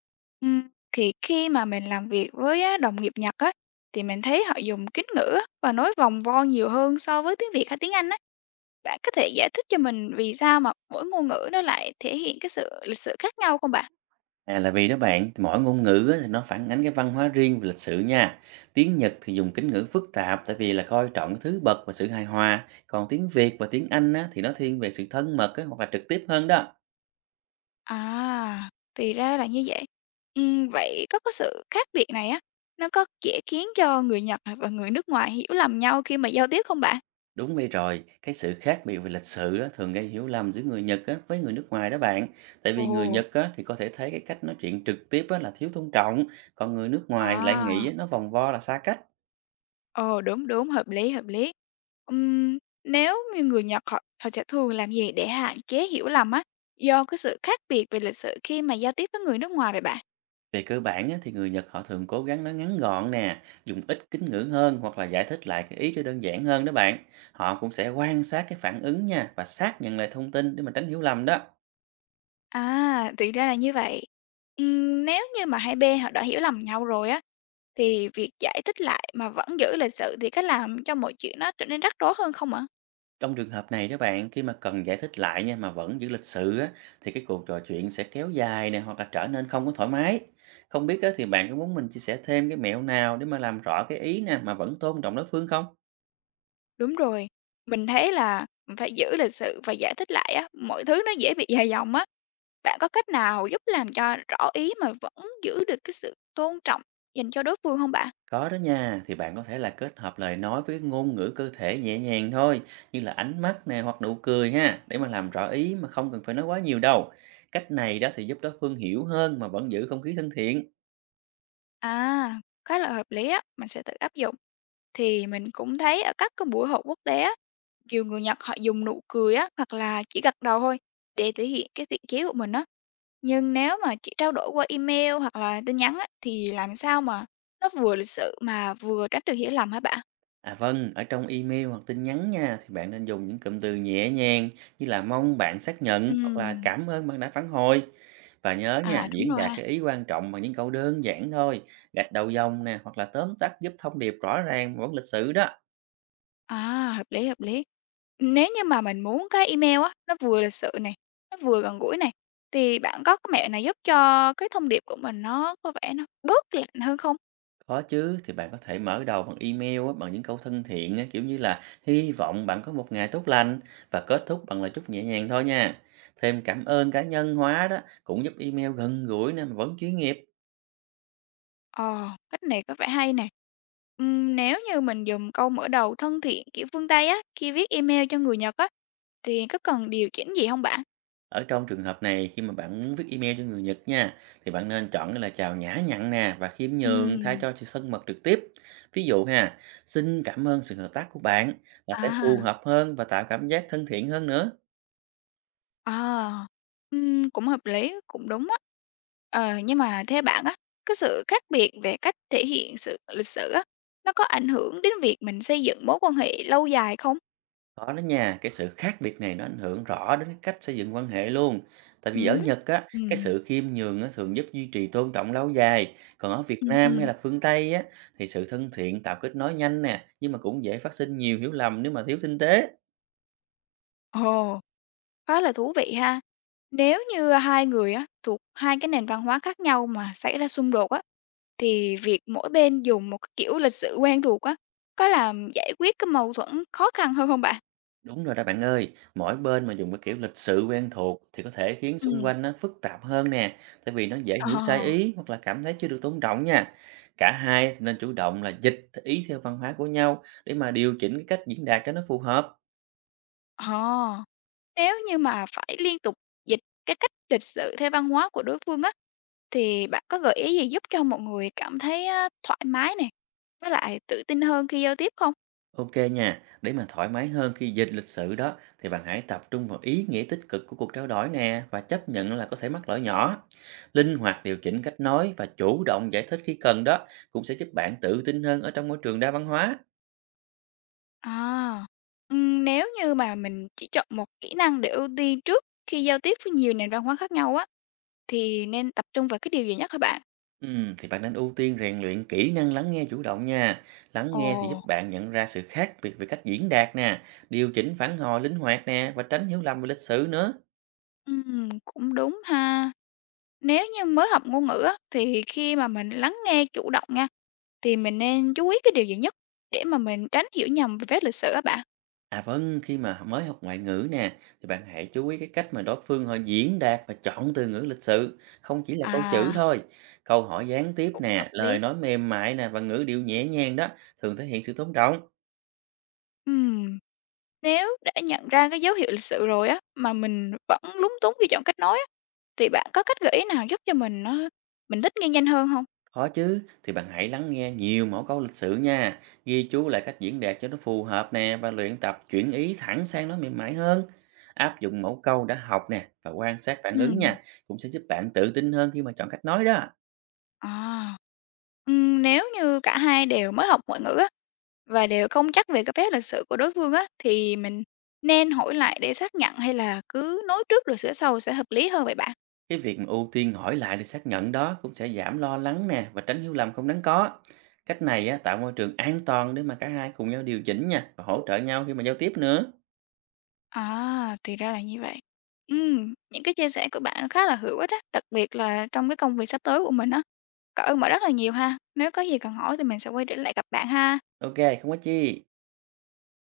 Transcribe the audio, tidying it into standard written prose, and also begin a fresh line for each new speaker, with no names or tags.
Ừm, thì khi mà mình làm việc với á, đồng nghiệp Nhật á, thì mình thấy họ dùng kính ngữ á, và nói vòng vo nhiều hơn so với tiếng Việt hay tiếng Anh á. Bạn có thể giải thích cho mình vì sao mà mỗi ngôn ngữ nó lại thể hiện cái sự lịch sử khác nhau không bạn?
À, là vì đó bạn, thì mỗi ngôn ngữ á, thì nó phản ánh cái văn hóa riêng về lịch sử nha. Tiếng Nhật thì dùng kính ngữ phức tạp tại vì là coi trọng cái thứ bậc và sự hài hòa. Còn tiếng Việt và tiếng Anh á, thì nó thiên về sự thân mật á, hoặc là trực tiếp hơn đó.
À, thì ra là như vậy. Vậy có cái sự khác biệt này á, nó có dễ khiến cho người Nhật và người nước ngoài hiểu lầm nhau khi mà giao tiếp không bạn?
Đúng vậy rồi, cái sự khác biệt về lịch sử á, thường gây hiểu lầm giữa người Nhật á, với người nước ngoài đó bạn. Tại vì người
Ồ,
Nhật á, thì có thể thấy cái cách nói chuyện trực tiếp á, là thiếu tôn trọng, còn người nước ngoài lại
à.
nghĩ á, nó vòng vo là xa cách.
Ờ, đúng, đúng, hợp lý, hợp lý. Ừm, nếu như người Nhật họ họ sẽ thường làm gì để hạn chế hiểu lầm á, do cái sự khác biệt về lịch sử khi mà giao tiếp với người nước ngoài vậy bạn?
Về cơ bản á, thì người Nhật họ thường cố gắng nói ngắn gọn nè, dùng ít kính ngữ hơn hoặc là giải thích lại cái ý cho đơn giản hơn đó bạn. Họ cũng sẽ quan sát cái phản ứng nha và xác nhận lại thông tin để mà tránh hiểu lầm đó.
À, thì ra là như vậy. Nếu như mà hai bên họ đã hiểu lầm nhau rồi á, thì việc giải thích lại mà vẫn giữ lịch sự thì có làm cho mọi chuyện nó trở nên rắc rối hơn không ạ?
Trong trường hợp này đó bạn, khi mà cần giải thích lại nha mà vẫn giữ lịch sự á, thì cái cuộc trò chuyện sẽ kéo dài nè hoặc là trở nên không có thoải mái. Không biết á, thì bạn có muốn mình chia sẻ thêm cái mẹo nào để mà làm rõ cái ý nè mà vẫn tôn trọng đối phương không?
Đúng rồi, mình thấy là mình phải giữ lịch sự và giải thích lại á, mọi thứ nó dễ bị dài dòng á. Bạn có cách nào giúp làm cho rõ ý mà vẫn giữ được cái sự tôn trọng dành cho đối phương không bạn?
Có đó nha, thì bạn có thể là kết hợp lời nói với cái ngôn ngữ cơ thể nhẹ nhàng thôi, như là ánh mắt nè hoặc nụ cười ha, để mà làm rõ ý mà không cần phải nói quá nhiều đâu. Cách này đó thì giúp đối phương hiểu hơn mà vẫn giữ không khí thân thiện.
À, khá là hợp lý á, mình sẽ tự áp dụng. Thì mình cũng thấy ở các cái buổi họp quốc tế á, nhiều người Nhật họ dùng nụ cười á, hoặc là chỉ gật đầu thôi để thể hiện cái thiện chí của mình á. Nhưng nếu mà chỉ trao đổi qua email hoặc là tin nhắn á, thì làm sao mà nó vừa lịch sự mà vừa tránh được hiểu lầm hả bạn?
À vâng, ở trong email hoặc tin nhắn nha, thì bạn nên dùng những cụm từ nhẹ nhàng như là mong bạn xác nhận hoặc là
Ừm,
cảm ơn bạn đã phản hồi. Và nhớ
à,
nha,
đúng
diễn
rồi
đạt
ha.
cái ý quan trọng bằng những câu đơn giản thôi, gạch đầu dòng nè hoặc là tóm tắt giúp thông điệp rõ ràng mà vẫn lịch sự đó.
À, hợp lý, hợp lý. Nếu như mà mình muốn cái email á, nó vừa lịch sự này, nó vừa gần gũi này, thì bạn có cái mẹo nào giúp cho cái thông điệp của mình nó có vẻ nó bớt lạnh hơn không?
Có chứ, thì bạn có thể mở đầu bằng email á, bằng những câu thân thiện á, kiểu như là hy vọng bạn có một ngày tốt lành, và kết thúc bằng lời chúc nhẹ nhàng thôi nha. Thêm cảm ơn cá nhân hóa đó cũng giúp email gần gũi nè mà vẫn chuyên nghiệp.
Ờ, cách này có vẻ hay nè. Nếu như mình dùng câu mở đầu thân thiện kiểu phương Tây á, khi viết email cho người Nhật á, thì có cần điều chỉnh gì không bạn?
Ở trong trường hợp này, khi mà bạn muốn viết email cho người Nhật nha, thì bạn nên chọn cái lời chào nhã nhặn nè và khiêm nhường thay
Ừm,
cho sự thân mật trực tiếp. Ví dụ ha, xin cảm ơn sự hợp tác của bạn là sẽ
à.
phù hợp hơn và tạo cảm giác thân thiện hơn nữa.
À, cũng hợp lý, cũng đúng á. Ờ, nhưng mà theo bạn á, cái sự khác biệt về cách thể hiện sự lịch sử á, nó có ảnh hưởng đến việc mình xây dựng mối quan hệ lâu dài không?
Có đó nha, cái sự khác biệt này nó ảnh hưởng rõ đến cái cách xây dựng quan hệ luôn. Tại vì ở
Ừm.
Nhật á, cái
Ừm.
sự khiêm nhường á, thường giúp duy trì tôn trọng lâu dài. Còn ở Việt
Ừm,
Nam hay
ừm.
là phương Tây á, thì sự thân thiện tạo kết nối nhanh nè, nhưng mà cũng dễ phát sinh nhiều hiểu lầm nếu mà thiếu tinh tế.
Ồ, khá là thú vị ha. Nếu như hai người á, thuộc hai cái nền văn hóa khác nhau mà xảy ra xung đột á, thì việc mỗi bên dùng một cái kiểu lịch sử quen thuộc á, có làm giải quyết cái mâu thuẫn khó khăn hơn không bạn?
Đúng rồi đó bạn ơi, mỗi bên mà dùng cái kiểu lịch sự quen thuộc thì có thể khiến
Ừ.
xung quanh nó phức tạp hơn nè, tại vì nó dễ
Ờ,
hiểu sai ý hoặc là cảm thấy chưa được tôn trọng nha. Cả hai thì nên chủ động là dịch ý theo văn hóa của nhau để mà điều chỉnh cái cách diễn đạt cho nó phù hợp.
ờ. Nếu như mà phải liên tục dịch cái cách lịch sự theo văn hóa của đối phương á, thì bạn có gợi ý gì giúp cho mọi người cảm thấy á, thoải mái nè, với lại tự tin hơn khi giao tiếp không?
Ok nha, để mà thoải mái hơn khi dịch lịch sử đó, thì bạn hãy tập trung vào ý nghĩa tích cực của cuộc trao đổi nè và chấp nhận là có thể mắc lỗi nhỏ. Linh hoạt điều chỉnh cách nói và chủ động giải thích khi cần đó cũng sẽ giúp bạn tự tin hơn ở trong môi trường đa văn hóa.
À, nếu như mà mình chỉ chọn một kỹ năng để ưu tiên trước khi giao tiếp với nhiều nền văn hóa khác nhau á, thì nên tập trung vào cái điều gì nhất hả bạn?
Thì bạn nên ưu tiên rèn luyện kỹ năng lắng nghe chủ động nha. Lắng
Ồ,
nghe thì giúp bạn nhận ra sự khác biệt về cách diễn đạt nè, điều chỉnh phản hồi linh hoạt nè và tránh hiểu lầm về lịch sử nữa.
cũng đúng ha. Nếu như mới học ngôn ngữ á, thì khi mà mình lắng nghe chủ động nha, thì mình nên chú ý cái điều gì nhất để mà mình tránh hiểu nhầm về phép lịch sử á bạn?
À vâng, khi mà mới học ngoại ngữ nè, thì bạn hãy chú ý cái cách mà đối phương họ diễn đạt và chọn từ ngữ lịch sự, không chỉ là câu chữ
À,
thôi. Câu hỏi gián tiếp
cũng hợp
nè, lời
lý.
nói mềm mại nè và ngữ điệu nhẹ nhàng đó thường thể hiện sự tôn trọng.
Ừm, nếu đã nhận ra cái dấu hiệu lịch sự rồi á, mà mình vẫn lúng túng khi chọn cách nói á, thì bạn có cách gợi ý nào giúp cho mình thích nghi nhanh hơn không?
Khó chứ, thì bạn hãy lắng nghe nhiều mẫu câu lịch sự nha, ghi chú lại cách diễn đạt cho nó phù hợp nè và luyện tập chuyển ý thẳng sang nói mềm mại hơn. Áp dụng mẫu câu đã học nè và quan sát phản ứng
Ừm,
nha, cũng sẽ giúp bạn tự tin hơn khi mà chọn cách nói đó.
à, nếu như cả hai đều mới học ngoại ngữ á, và đều không chắc về cái phép lịch sự của đối phương á, thì mình nên hỏi lại để xác nhận hay là cứ nói trước rồi sửa sau sẽ hợp lý hơn vậy bạn?
Cái việc mà ưu tiên hỏi lại để xác nhận đó cũng sẽ giảm lo lắng nè và tránh hiểu lầm không đáng có. Cách này á, tạo môi trường an toàn để mà cả hai cùng nhau điều chỉnh nha và hỗ trợ nhau khi mà giao tiếp nữa.
À, thì ra là như vậy. Những cái chia sẻ của bạn khá là hữu ích á, đặc biệt là trong cái công việc sắp tới của mình á. Cảm ơn bạn rất là nhiều ha. Nếu có gì cần hỏi thì mình sẽ quay trở lại gặp bạn ha.
Ok, không có chi.